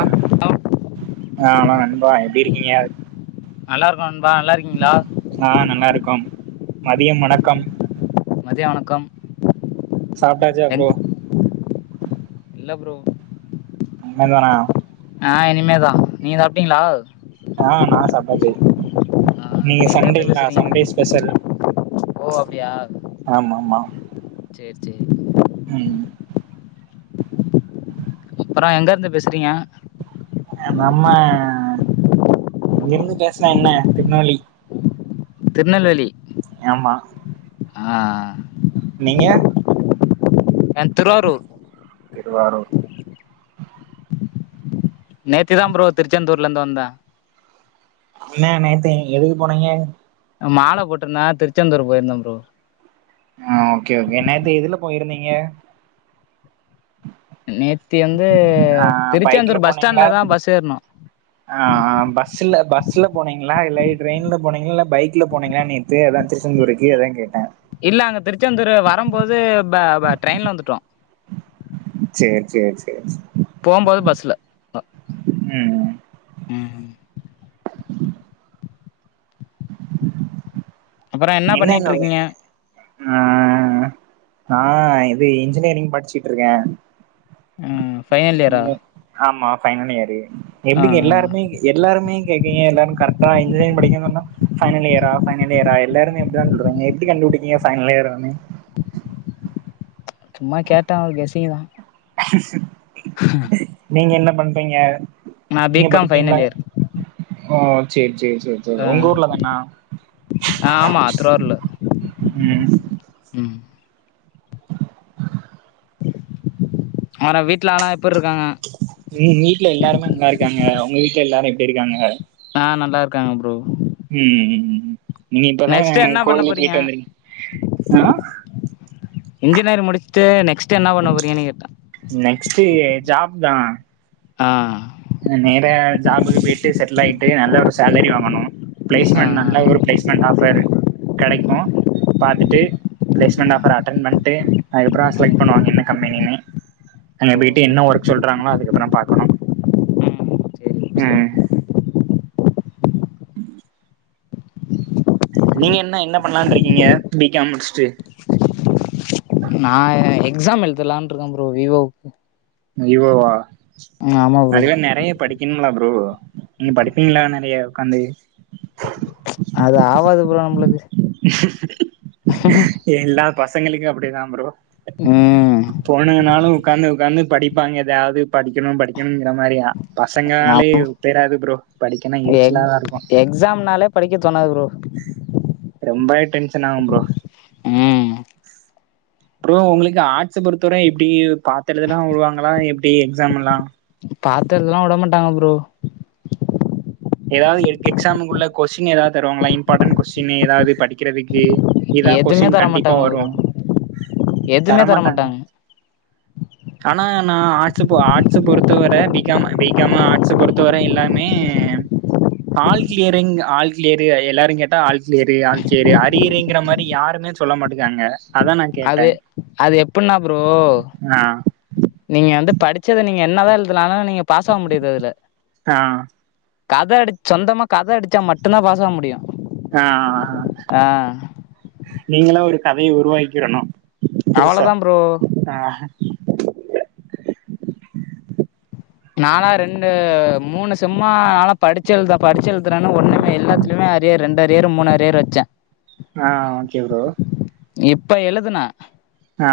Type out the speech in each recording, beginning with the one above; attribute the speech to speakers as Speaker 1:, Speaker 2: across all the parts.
Speaker 1: ஆ
Speaker 2: hello
Speaker 1: hello நண்பா எப்டி இருக்கீங்க
Speaker 2: நல்லா இருக்கோம் நண்பா நல்லா இருக்கீங்ளா
Speaker 1: ஆ நல்லா இருக்கோம் மதியம் வணக்கம்
Speaker 2: மதிய வணக்கம்
Speaker 1: சாப்ட்டாச்சா
Speaker 2: எங்
Speaker 1: ப்ரோ
Speaker 2: இல்ல ப்ரோ
Speaker 1: உண்மதானா
Speaker 2: ஆ இனிமேதான் நீங்க சாப்ட்டீங்ளா
Speaker 1: ஆ நான் சாப்டாச்சு
Speaker 2: ஆ
Speaker 1: நீங்க சண்டே
Speaker 2: எங்கேருந்து
Speaker 1: இல்லா
Speaker 2: பேசுகிறீங்க
Speaker 1: சண்டே ஸ்பெஷல் ஆமா ஆமா
Speaker 2: சேரி சேரி
Speaker 1: ம்
Speaker 2: அப்பற எங்க இருந்து பேசுறீங்க
Speaker 1: நம்ம எங்க இருந்து பேசனா என்ன திருநெவேலி
Speaker 2: திருநெல்வேலி
Speaker 1: ஏ மா
Speaker 2: ஆ ஆ
Speaker 1: நீங்க
Speaker 2: கண் திருவாரூர்
Speaker 1: திருவாரூர்
Speaker 2: நேத்தி தான் ப்ரோ திருச்செந்தூர்ல இருந்து வந்தே
Speaker 1: என்ன நேத்து எ எதுக்கு போனீங்க
Speaker 2: நா மாலை போட்டிருந்தே திருச்செந்தூர் போயிருந்தே ப்ரோ
Speaker 1: ஆ ஓகே ஓகே நேத்து எதுல போயிருந்தீங்க
Speaker 2: நேத்தி வந்து
Speaker 1: ஆ பைக்ல
Speaker 2: திருச்செந்தூர் பஸ்
Speaker 1: போனீங்களா
Speaker 2: ஸ்டாண்ட்ல தான் பஸ் ஏறுனோ
Speaker 1: ஆ ஆ பஸ்ல பஸ்ல போனீங்களா இல்ல ட்ரெயின்ல போனீங்களா இல்ல பைக்ல போனீங்களான்னு த்து அதா திருச்செந்தூருக்கு அதா கேட்டேன்
Speaker 2: இல்ல அங்க திருச்செந்தூர் வரம் போது பே பே ட்ரெயின்ல வந்துட்டோ
Speaker 1: சேரி சேரி சேரி சே
Speaker 2: போம் போது பஸ்ல
Speaker 1: ம் ம்
Speaker 2: ம்
Speaker 1: [unintelligible]
Speaker 2: அப்புறோ
Speaker 1: என்ன நோவு
Speaker 2: பண்ணிட்ருக்கீங்க
Speaker 1: ஆ நா ஆ இது இன்ஜினியரிங் படிச்சுட்டு இருக்கே
Speaker 2: ம் ஃபைனல் இயரா
Speaker 1: ஆமா ஃபைனல் இயரு
Speaker 2: ஆ
Speaker 1: எப்டிக்கு எல்லாருமே எல்லாருமே கேக்கீங்க எல்லாரு கரெக்டா இன்ஜினியர் படிக்க சொன்னா ஃபைனல் இயரா ஃபைனல் இயரா எல்லாருமே எப்படி தான் சொல்றாங்க எப்டி கண்டுபிடிக்கிங்க ஃபைனல் இயர்ரானு
Speaker 2: ஆ சும்மா கேட்டே ஒரு கெஸ்ஸிங் தா
Speaker 1: [unintelligible]
Speaker 2: [unintelligible]
Speaker 1: நீங்க என்ன பண்றீங்க
Speaker 2: நா பி
Speaker 1: நீங்க
Speaker 2: காம்
Speaker 1: படிக்கீங்களா
Speaker 2: ஃபைனல் இயர்
Speaker 1: ஓ சேரி சேரி சேரி
Speaker 2: ஆ
Speaker 1: உங்க ஊர்ல தானா
Speaker 2: ஆ ஆமா திருவாரூர்ல
Speaker 1: ம்
Speaker 2: ம் வேற வீட்ல எலா எப்டி இருக்காங்க
Speaker 1: வீ வீட்ல எல்லாருமே நல்லா இருக்காங்க உங்க வீட்ல எல்லாரும் எப்படி இருக்காங்க.
Speaker 2: ஆ நல்லா இருக்காங்க ப்ரோ
Speaker 1: ம் ம் ம் நீ இப்பதா
Speaker 2: நெக்ஸ்ட்டு என்ன பண்ண
Speaker 1: கோவிலுக்கு போய்ட்டு வந்திரு ஆ
Speaker 2: இன்ஜினியரிங் முடிச்சுட்டு நெக்ஸ்ட் என்ன பண்ண போறீங்கன்னு கேட்டே
Speaker 1: நெக்ஸ்ட் ஜாப் தா
Speaker 2: ஆ
Speaker 1: நேரா ஜாபுக்கு போயிட்டு செட்டில் ஆயிட்டு நல்ல ஒரு சேலரி வாங்கணும்
Speaker 2: ஆ
Speaker 1: பிளேஸ்மெண்ட் நல்ல ஒரு
Speaker 2: ஆ
Speaker 1: பிளேஸ்மெண்ட் ஆஃபர் கெடைக்கும் பாத்துட்டு பிளேஸ்மெண்ட்
Speaker 2: ஆ
Speaker 1: ஆஃபர் அட்டன் பண்ட்டு, அதுக்கப்பறோ செலக்ட் பண்ணுவாங்க என்ன கம்பெனின்னு. அங்க
Speaker 2: ஓ
Speaker 1: போயிட்டு
Speaker 2: ம்
Speaker 1: என்ன ஒர்க் சொல்றாங்களோ, அதுக்கப்பறோ பாக்கணு
Speaker 2: சேரி ப்ரோ சேரி
Speaker 1: ம்
Speaker 2: ப்ரோ.
Speaker 1: நீங்க என்ன என்ன பண்ணலானு இருக்கீங்க பி காம் முடிச்சுட்டு
Speaker 2: நா எக்ஸாம் எழுதலான் இருக்கே ப்ரோ வி ஓ க்
Speaker 1: வி ஓ வா
Speaker 2: ஆமா ப்ரோ
Speaker 1: அதுக்லா நெறைய படி க்கனும்லா ப்ரோ நீங்க படிப்பீங்களா நெறைய உக்காந்து
Speaker 2: அது ஆவாது ப்ரோ நம்மளுக்கு
Speaker 1: [unintelligible]
Speaker 2: [unintelligible]
Speaker 1: எல்லா பசங்களுக்கு அப்புடிதா ப்ரோ
Speaker 2: ம்
Speaker 1: பொண்ணுகனாலு உக்காந்து உக்காந்து படிப் பாங்க எதாவ்து படிக்கணு படிக்கணுங்கிற மாரியா
Speaker 2: நா
Speaker 1: பசங்கனாலே தேராது ப்ரோ படிக்கனா
Speaker 2: எக்
Speaker 1: எரிச்சலாதா இருக்கு
Speaker 2: எக்ஸாம்னாலே படிக்க தோணாது ப்ரோ
Speaker 1: ரொம்பவே டென்ஷன் ஆகு ப்ரோ
Speaker 2: ம்
Speaker 1: [inaudible] ப்ரோ உங்களுக்கு ஆர்ட்ஸ பொறுத்தவரை எப்டி பாத்து எழுதலா வுடுவாங்களா எப்டி எக்ஸாமெல்லா
Speaker 2: பாத்தெழுதல்லா விடமாட்டாங்க ப்ரோ
Speaker 1: எதாவ்து எக் எக்ஸாமுக்கு உள்ள கொஸ்டின் எதாவ் தருவாங்களா இம்பார்ட்டன்ட் கொஸ்டின் எதாவ்து படிக்கிறதுக்கு இதா
Speaker 2: எதுமே
Speaker 1: கொஷ்டின்
Speaker 2: தர
Speaker 1: கண்டிப்பா
Speaker 2: மாட்டாங்க
Speaker 1: வரு
Speaker 2: ப்ரோ எதுமே தர
Speaker 1: தரமாட்டாங்க
Speaker 2: மாட்டாங்க
Speaker 1: ஆனா நா ஆர்ட்ஸ் பொ ஆர்ட்ஸ பொறுத்த வர பி காம் பி காம ஆர்ட்ஸ பொறுத்த வர எல்லாமே ஆல் கிளியரிங், ஆல் கிளியரு எல்லாருங் கேட்டா ஆல் கிளியரு ஆல் கிளியரு அரியறுங்கிற மாரி யாருமே சொல்ல மாட்டுக்காங்க அதா நா கேட்டே
Speaker 2: அது அது எப்பனா ப்ரோ
Speaker 1: ஆ
Speaker 2: நீங்க வந்து படிச்சத நீங்க என்னதா எழுதினாலு நீங்க பாஸ் ஆக முடியாது அதுல.
Speaker 1: ஆ
Speaker 2: கத அடிச் சொந்தமா கத அடிச்சா மட்டுந்தா பாஸ் ஆக முடியு
Speaker 1: ஆ
Speaker 2: ஆ
Speaker 1: நீங்களா ஒரு கதைய உருவாக்கிறணு புதுசா
Speaker 2: அவ்வளதா ப்ரோ
Speaker 1: ஆஹ
Speaker 2: நானா ரெண்டு மூணு செம்மா நானா படிச்சு எழுத படிச்சு எழுதுறேன்னு ஒன்னுமே எல்லாத்துலயுமே அ ரியர் ரெண்டு அரியர், மூணு அரியர் வச்சே
Speaker 1: ஆ ஓகே ப்ரோ
Speaker 2: இப்ப எழுதுன
Speaker 1: ஆ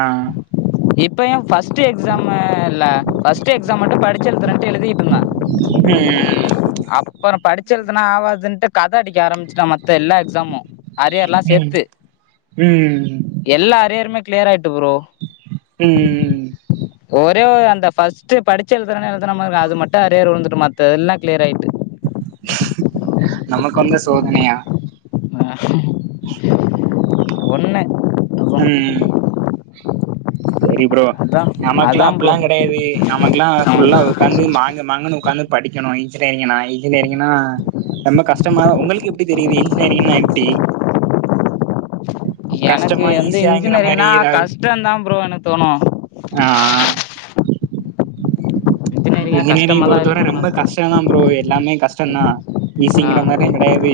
Speaker 2: இப்ப ஏ ஃபர்ஸ்ட் எக்ஸாமுல்ல ஃபர்ஸ்ட் எக்ஸாம் மட்டு படிச்சு எழுத்துறேன்ட்டு எழுதிட்டு இருந்தே
Speaker 1: ம் ம் ம்
Speaker 2: அப்பறம் படிச்சு எழுதுனா ஆவாதுன்ட்டு, கத அடிக்க ஆரம்பிச்சுட்ட மத்த எல்லா எக்ஸாமு அரியர்லா
Speaker 1: ம்
Speaker 2: சேத்து,
Speaker 1: ம்
Speaker 2: எல்லா அரியருமே கிளியர் ஆயிட்டு ப்ரோ.
Speaker 1: ம் ம்
Speaker 2: ஒரே ஒரு அந்த ஃபஸ்ட் படிச்சு எழுதுறனே எழுதுன மாருக்கு அது மட்டு அரியர் உழுந்துட்டு மத்ததெல்லா கிளியர் ஆயிட்டு.
Speaker 1: நமக்கு வந்த சோதனையா
Speaker 2: ஆ ஒன்னு
Speaker 1: ம் ம் ம் செரி ப்ரோ
Speaker 2: அதா
Speaker 1: நமக்குல்லா
Speaker 2: அதா ப்ரோ
Speaker 1: அப்புல்லா கெடையாது நமக்குல்லா ஃபுல்லா உக்காந்து மாங்கு மாங்குன்னு உக்காந்து படிக்கணு இன்ஜினியரிங்னா இன்ஜினியரிங்னா ரொம்ப கஷ்டமா உங்களுக் கு எப்டி தெரியுது இன்ஜினியரிங்னா எப்டி
Speaker 2: எனக்கு
Speaker 1: கஷ்டமா
Speaker 2: எந்த
Speaker 1: ஈஸியாங்கிற மாரி
Speaker 2: இன்ஜினியரிங்னா
Speaker 1: ஏதாவது
Speaker 2: கஷ்டோதா ப்ரோ எனக் தோணு
Speaker 1: ஆ
Speaker 2: இன்ஜினியரிங்கா
Speaker 1: இன்ஜினியரிங்
Speaker 2: கஷ்டமாதா
Speaker 1: பொறுத்த வர
Speaker 2: இருக்குன்னு
Speaker 1: ரொம்ப
Speaker 2: தோணு
Speaker 1: கஷ்டோ தா ப்ரோ எல்லாமே கஷ்டோ தா
Speaker 2: ஆ
Speaker 1: ஈசிங்கிற மாரிலா கெடயாது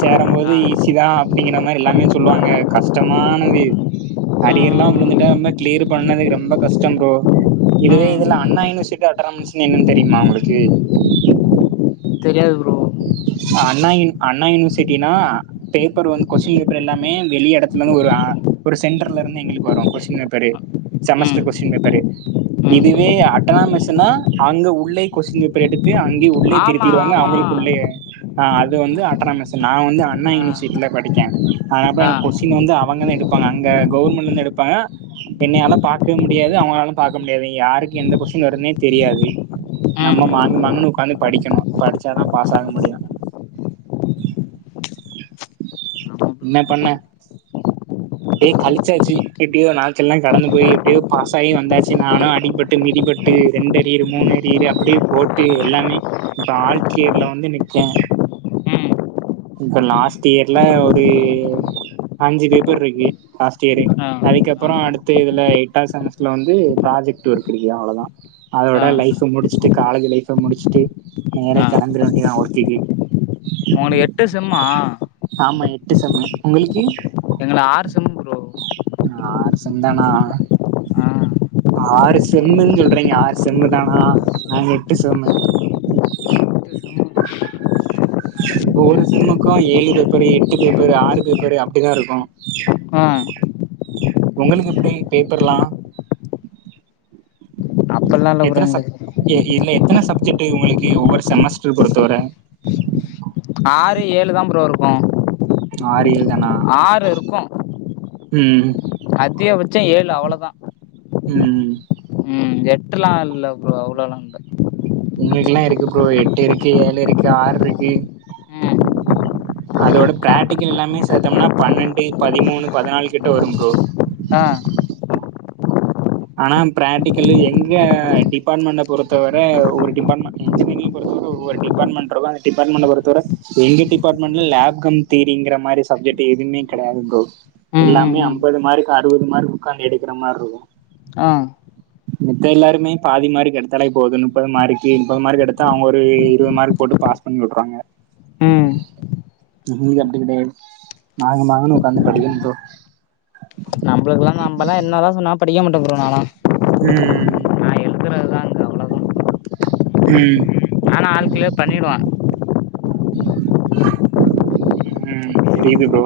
Speaker 1: சேருபோது
Speaker 2: ஆ
Speaker 1: ஈஸிதா அப்டிங்கிற மாரி எல்லாமே சொல்லுவாங்க கஷ்டமானது
Speaker 2: ம்
Speaker 1: அரியர்ல்லா
Speaker 2: ம்
Speaker 1: விழுந்துட்டா
Speaker 2: ம்
Speaker 1: ரொம்ப கிளியர் பண்ணது ரொம்ப கஷ்டம் ப்ரோ இதே
Speaker 2: ம்.
Speaker 1: இதுல அண்ணாயூனிவர்ஸ்க்கு அட்டாரமின்ஸ்னா என்னன்னு தெரியுமா உங்ளுக்கு
Speaker 2: தெரியாது ப்ரோ
Speaker 1: அண்ணா யுன் அண்ணா யூனிவர்சிட்டினா பேப்பர் வந்து கொஸ்டின் பேப்பர் எல்லாமே வெளி எடத்துல இருந்து வரு ஆ ஒரு சென்டர்ல இருந்து எங்ளுக்கு வரு கொஸ்டின் பேப்பரு
Speaker 2: ம்.
Speaker 1: செமஸ்டர் கொஸ்டின் பேப்பரு
Speaker 2: ம்.
Speaker 1: இதுவே அட்டனாமெஸ்ஸுனா, அங்க உள்ளே கொஸ்டின் பேப்பர் எடுத்து அங்கேயே உள்ளே
Speaker 2: ஆமா,
Speaker 1: திருத்திடுவாங்க
Speaker 2: ஆமா.
Speaker 1: அவுங்களுக் குள்ளேய அது வந்து அட்டானமெஸ்ஸு நா வந்து அண்ணா
Speaker 2: ஆ.
Speaker 1: யூனிவர்சிட்டில படிக்கே அதாப்பா
Speaker 2: ஆ.
Speaker 1: எனக்கு கொஸ்டின் வந்து அவங்களே எடுப்பாங்க அங்க கவுர்மெண்லருந்து எடுப்பாங்க என்னயால பாக்க முடியாது அவனாலு பாக்க முடியாது யாருக்கு எந்த கொஸ்டின் வருதுனே தெரியாது
Speaker 2: ம்.
Speaker 1: நம்ம
Speaker 2: ம்.
Speaker 1: மாங்கு மாங்குனு உக்காந்து படிக்கணு படிச்சாதா பாஸ்
Speaker 2: ஆமா
Speaker 1: ஆக
Speaker 2: ப்ரோ, ஆமா
Speaker 1: முடியு
Speaker 2: ப்ரோ.
Speaker 1: என்ன பண்ண டேய் கழிச்சாச்சு எப்டியோ நாட்கள்ளா கடந்து போய் எப்டியோ பாஸாய் வந்தாச்சு நானு அடிபட் டு மிதிபட்டு ரெண்டு அரியரு மூனு அரியரு அப்டியே போட்டு எல்லாமே இப்ப ஆல் க்ளியர்ல வந்து நிப்போ
Speaker 2: ம். ம்.
Speaker 1: இப்ப மாஸ்ட் இயர்ல ஒரு அஞ்சு பேப்பர் இருக்கு லாஸ்ட் இயரே
Speaker 2: ஆ. ஆ.
Speaker 1: அதுக்கப்புறோ அடுத்து இதுல எட்டாவுது செமஸ்டர்ல வந்து ப்ராஜெக்ட் ஒர்க் இருக்கு அவ்ளோதா அதோட
Speaker 2: ஆ.
Speaker 1: லைஃப முடிச்சுட்டு காலேஜ் லைஃப முடிச்சுட்டு
Speaker 2: ஆ.
Speaker 1: வேலைக் கெளம்பிர வேண்டியதா ஒர்க்குக்கு
Speaker 2: ஒனக் எட்டு செம்மா
Speaker 1: ஆமா எட்டு சம்மு ஒங்ளுக்கு
Speaker 2: எங்கள ஆறு சம் ப்ரோ
Speaker 1: ஆறு சம்தானா
Speaker 2: ஆ.
Speaker 1: ஆறு செல்லுன் சொல்றீங்க ஆறு செம்மு தானா நாங்க எட்டு செம்மு ஒரு செம்முக்கு ஏழு பேப்பரு எட்டு பேப்பரு ஆறு பேப்பரு அப்டிதா இருக்கணு
Speaker 2: ஆ
Speaker 1: ஒங்ளுக்கு எப்டி பேப்பர்லா
Speaker 2: அப்பல்லாம் இல்ல ப்ரோ
Speaker 1: எத்தன சப்
Speaker 2: எங்களுக்கு.
Speaker 1: இல்ல எத்தன சப்ஜெக்ட்டு ஒங்களுக்கு ஒவ்வொரு செமஸ்டர் பொறுத்த வர
Speaker 2: ஆறு ஏழு தா ப்ரோ இருக்கு
Speaker 1: ஆறு ஏழ்
Speaker 2: ஆறு இருக்கு
Speaker 1: ம்
Speaker 2: அதிகபட்சோ ஏழு அவ்ளோதா
Speaker 1: ம்
Speaker 2: ம் எட்டுலா இல்ல ப்ரோ அவ்ளோலா இல்ல
Speaker 1: உங்ளுக்குலா எதுக்கு ப்ரோ எட்டு இருக்கு ஏழு இருக்கு ஆறுருக்கு
Speaker 2: ம்.
Speaker 1: அதோட பிராக்டிகல் எல்லாமே சேர்த்தோம்னா பன்னன்டு பதிமூணு பதினாலு கிட்ட வரு ப்ரோ
Speaker 2: ஆ
Speaker 1: ஆனா பிராக்டிகல்லு எங்க டிபார்ட்மெண்ட பொறுத்தவர ஒரு டிபார்ட்மெண்ட் இன்ஜினிரிங் பொறுத்தவர ஒரு டிபார்ட்மெண்ட்ருக்கு அந்த டிபார்ட்மெண்ட பொறுத்தவர எங்க டிபார்ட்மெண்ட்ல லேப் கம் தியரிங்ற மாரி சப்ஜெக்ட் எதுமே கெடயாது ப்ரோ
Speaker 2: ம், ம்,
Speaker 1: எல்லாமே
Speaker 2: ம்.
Speaker 1: ஐம்பது மார்க் அறுவது மார்க் உக்காந்து எடுக்இற மாரி இருக்கு
Speaker 2: ஆ
Speaker 1: மித்த எல்லாருமே பாதி மார்க் எடுத்தாலே போது நுப்பது மார்க் மநுப்பது மார்க் எடுத்தா அவங்க ஒரு இருவது மார்க் போட்டு பாஸ் பண்ணி வுட்றாங்க இங்க அப்டி கெடயாது மாங்கு மாங்குன்னு உக்காந்து படிக்கனு ப்ரோ
Speaker 2: நம்மளுக்கெல்லா நம்பலா என்னதா சொன்னாலு படிக்க மாட்ட ப்ரோ நால்லா
Speaker 1: ம்
Speaker 2: அவ்ளோதா
Speaker 1: ம்
Speaker 2: ஆனா ஆல் கிளியர் பண்ணிடுவாங்க
Speaker 1: ம் தெரியிது ப்ரோ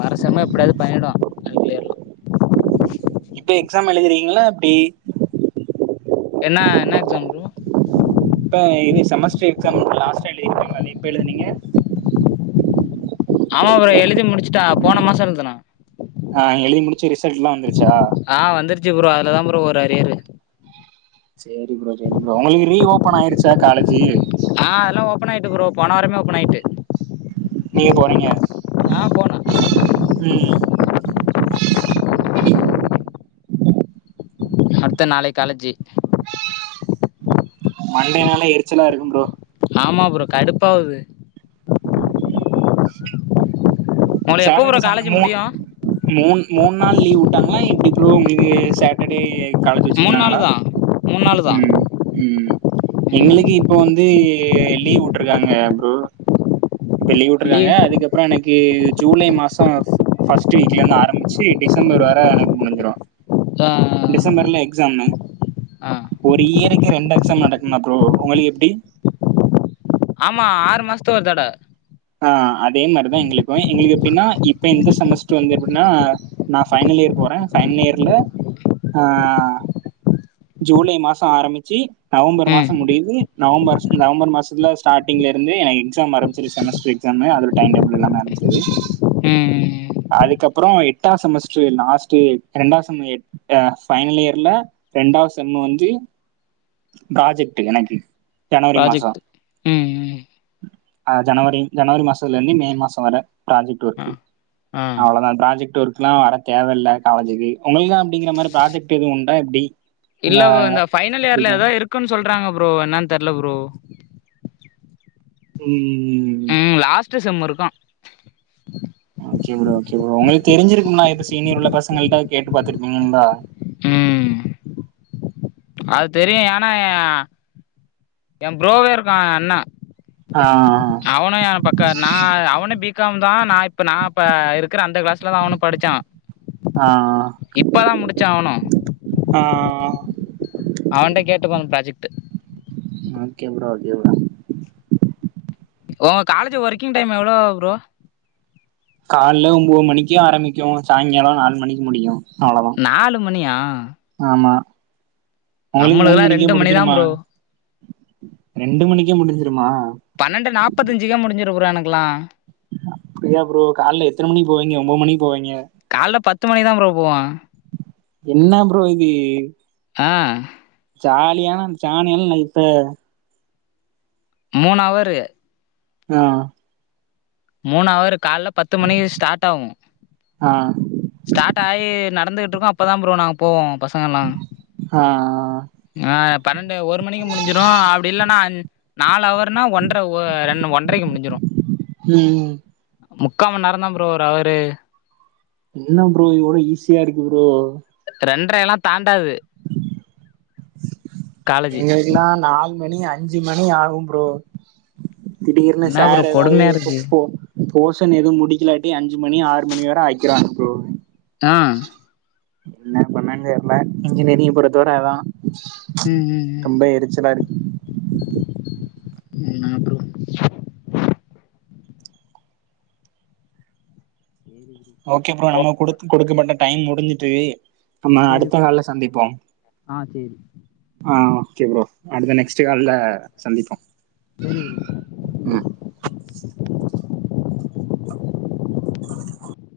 Speaker 2: வர செம்ல எப்டியாவது பண்ணிடுவா ஆல் கிளியர்லா
Speaker 1: இப்ப எக்ஸாம் எழுத்திரிக்கீங்ளா எப்டி
Speaker 2: என்னா என்ன எக்ஸாம் ப்ரோ
Speaker 1: இப்ப இது செமஸ்டர் எக்ஸாம் லாஸ்ட்டா எழுதினீங்கல்ல அது எப்ப எழுதுனீங்க
Speaker 2: ஆமா ப்ரோ எழுதி முடிச்சுட்டா போன மாச எழுதுனோ
Speaker 1: ஆ எழுதி முடிச்சு ரிசல்ட் எல்லா வந்துருச்சா?
Speaker 2: ஆ வந்துருச்சு ப்ரோ அதுல தா ப்ரோ ஒரு அரியரு
Speaker 1: சேரி ப்ரோ சேரி ப்ரோ உங்களுக்கு ரீ ஓப்பன் ஆயிடுச்சா காலேஜி
Speaker 2: ஆ அதல்லா ஓப்பன் ஆகிட்டு ப்ரோ போன வாரமே ஓப்பன் ஆகிட்டு
Speaker 1: நீங்க போறீங்க
Speaker 2: ஆ போன
Speaker 1: ம்
Speaker 2: அடுத்த நாளைக்கி காலேஜ்ஜி
Speaker 1: மண்டேனாலே எரிச்சலா இருக்கு ப்ரோ
Speaker 2: ஆமா ப்ரோ கடுப்பாவுது உங்களுக்கு எப்போ
Speaker 1: சாட்டர்டே
Speaker 2: ப்ரோ
Speaker 1: சண்டே
Speaker 2: காலேஜ்
Speaker 1: மூண்
Speaker 2: முடியு
Speaker 1: மூண் மூண் நாள் லீவ் வுட்டாங்ளா எப்டி ப்ரோ உங்ளுக் சாட்டடே காலேஜ்
Speaker 2: மூணு நாளு
Speaker 1: வெச்சிருந்தாங்ளா
Speaker 2: தா மூணு நாளு தா
Speaker 1: எங்ளுக்கு
Speaker 2: ம்
Speaker 1: இப்போ வந்து லீவ் வுட்ருக்காங்க ப்ரோ இப்ப லீவ் வுட்ருக்காங்க அதுக்கப்றோ எனக்கு ஜூலை மாசோ ஃபஸ்ட் வீக்ல இருந்தி ஆரம்பிச்சி டிசம்பர் வர எனக்கு முடிஞ்சிரு
Speaker 2: ஆ ஆ ஆ
Speaker 1: டிசம்பர்ல எக்ஸாமு ஒரு இயர்க்கு ரெண்டு எக்ஸாம் நடக்குமா ப்ரோ உங்களுக்கு எப்டி
Speaker 2: ஆமா ஆறு மாசத்து ஒரு தட
Speaker 1: ஆ அதே மாரிதா எங்களுக்கு எங்களுக்கு எப்டின்னா இப்ப எந்த செமஸ்ட்ர் வந்து எப்டின்னா நா ஃபைனல் இயர் போறே ஃபைனல் இயர்ல ஆ ஜூலை மாசோ ஆரம்பிச்சி நவம்பர்
Speaker 2: ம்
Speaker 1: மாசோ முடியிது நவம்பர் நவம்பர் மாசத்தில ஸ்டார்டிங்ல இருந்து எனக்கு எக்ஸாம் ஆரம்பிச்சிடு செமஸ்டர் எக்ஸாமு அதொட டைம்டேபுள் எல்லாமே ஆரம்பிச் [inaudible]
Speaker 2: ம்
Speaker 1: அதுக்கப்றோ எட்டா செமஸ்டர் லாஸ்ட்டு [unintelligible] ஆ ஃபைனல் இயர்ல ரெண்டாவது செம் வந்து புராஜெக்ட்டு எனக்கு ஜனவரி மாசோ
Speaker 2: ப்ராஜெக்ட் ம் ம்
Speaker 1: ஆ ஜனவரி ஜனவரி மாசத்துல இருந்து மே மாசோ வர புராஜெக்ட்டு
Speaker 2: ஆ
Speaker 1: ஒர்க்கு
Speaker 2: ஆ
Speaker 1: அவ்ளோதா புராஜெக்ட் ஒர்க்ல்லா வர தேவயில்ல காலேஜ்க்கு உங்ளுக்கெல்ல அப்டிங்ற மாரி புராஜெக்ட் எது உண்டா எப்டி உங்க
Speaker 2: இல்ல ப்ரோ இந்த ஃபைனல் இயர்ல
Speaker 1: எப்டிதா
Speaker 2: ஏதாதோ இருக்குன் சொல்றாங்க ப்ரோ என்னான் தெர்ல ப்ரோ
Speaker 1: ம் ம் ம்
Speaker 2: ம் லாஸ்ட்டு செம்மு இருக்கும்
Speaker 1: ஓகே ப்ரோ ஓகே ப்ரோ உங்களுக்கு தெரிஞ்சிருக்கும்ளா இப்ப சீனியர் உள்ள பசங்கள்ட கேட்டு பாத்துருப்பீங்கள்லா
Speaker 2: ம் அது தெரியு ஏனா எ எ ப்ரோவே இருக்கான் எயாஅண்ணா
Speaker 1: ஆ
Speaker 2: அவனு எ பக்கோ நா அவனு பிப் காம் தா நா இப்ப நா இப்ப இருக்க அந்த கிளாஸ்ல தா அவனு படிச்சா
Speaker 1: ஆ
Speaker 2: இப்பதா முடிச்சா அவனு
Speaker 1: ஆ ஆ ஆ
Speaker 2: அவன்டக் கேட்டுப் பாருங்க project
Speaker 1: okay bro okay bro
Speaker 2: ஓங்க காலேஜ் ஒர்க்கிங் டைம் எவ்ளோ ப்ரோ
Speaker 1: கால்ல ஒம்பது மணிக்கு ஆரம்பிக்கு சாங்காலோ நாலு மணிக்கு முடியு அவ்ளோதா
Speaker 2: நாலு மணியா
Speaker 1: ஆமா நாளைக்கி மூணு
Speaker 2: நம்மளுக்கெல்லா
Speaker 1: மணிக்கே
Speaker 2: ரெண்டு மணி தா
Speaker 1: முடுஞ்சுருமா
Speaker 2: ப்ரோ
Speaker 1: ரெண்டு மணிக்கே முடிஞ்சிருமா
Speaker 2: பன்னெண்டு நாப்பத்தஞ்சுக்கே முடுஞ்சுரு ப்ரோ எனக்லா
Speaker 1: அப்டியா ப்ரோ கால்ல எத்தன மணிக் போவீங்க ஒன்பது மணிக் போவீங்க
Speaker 2: கால்ல பத்து மணிக் தான் ப்ரோ போவ
Speaker 1: என்னா ப்ரோ இது
Speaker 2: அ
Speaker 1: ஜாலியானா ஜானியல் லைப்
Speaker 2: மூணவரு
Speaker 1: ஆ
Speaker 2: மூணவரு கால்ல பத்து மணிக் ஸ்டார்ட் ஆவு
Speaker 1: ஆ
Speaker 2: ஸ்டாட் ஆயி நடந்துகிட்டு இருக்கோ அப்பதா ப்ரோ நாங்க போவோ பசங்கல்லா
Speaker 1: ஆ
Speaker 2: ஆ பன்னெண்டு ஒரு மணிக்கு முடிஞ்சிரு அப்டி இல்லன்னா நாலு அவர்னா ஒன்ற ஒ ரெண் ஒன்றைக்கு முடிஞ்சிரு
Speaker 1: ம்
Speaker 2: முக்கா மணி நேரந்தா ப்ரோ ஒரு அவரு
Speaker 1: என்ன ப்ரோ இவ்ளோ ஈஸியா இருக்கு ப்ரோ
Speaker 2: ரெண்ரயெல்லா தாண்டாது காலேஜு
Speaker 1: எங்களுக்குலா நாலு மணி அஞ்சு மணி ஆவும் ப்ரோ திடீர்னு
Speaker 2: என்னா ப்ரோ
Speaker 1: சாரு ஏதாது
Speaker 2: கொடுமையா இருக்கு
Speaker 1: கூப்போ போஷன் எதும் முடிக்கிலாட்டி அஞ்சு மணி ஆறு மணி வர ஆக்கிருவாங்க ப்ரோ
Speaker 2: ஆ
Speaker 1: என்ன பண்ணேன் தெர்ல இன்ஜினியரிங் பொறுத்தவர அதா ரொம்ப எரிச்சலா இருக்கு
Speaker 2: என்ன ப்ரோ சேரி விடு
Speaker 1: ஓகே ப்ரோ நம்மக் குடுத் குடுக்கப்பட்ட டைம் முடிஞ்சிட்டு நம்ம
Speaker 2: சேரி ப்ரோ சேரி
Speaker 1: அடுத்த
Speaker 2: ப்ரோ
Speaker 1: நாள்ல சந்திப்போ
Speaker 2: ஆ சேரி
Speaker 1: ஆ ஓகே ப்ரோ அடுத்த நெக்ஸ்ட் கால்ல சந்திப்போ
Speaker 2: சேரி ப்ரோ
Speaker 1: ம்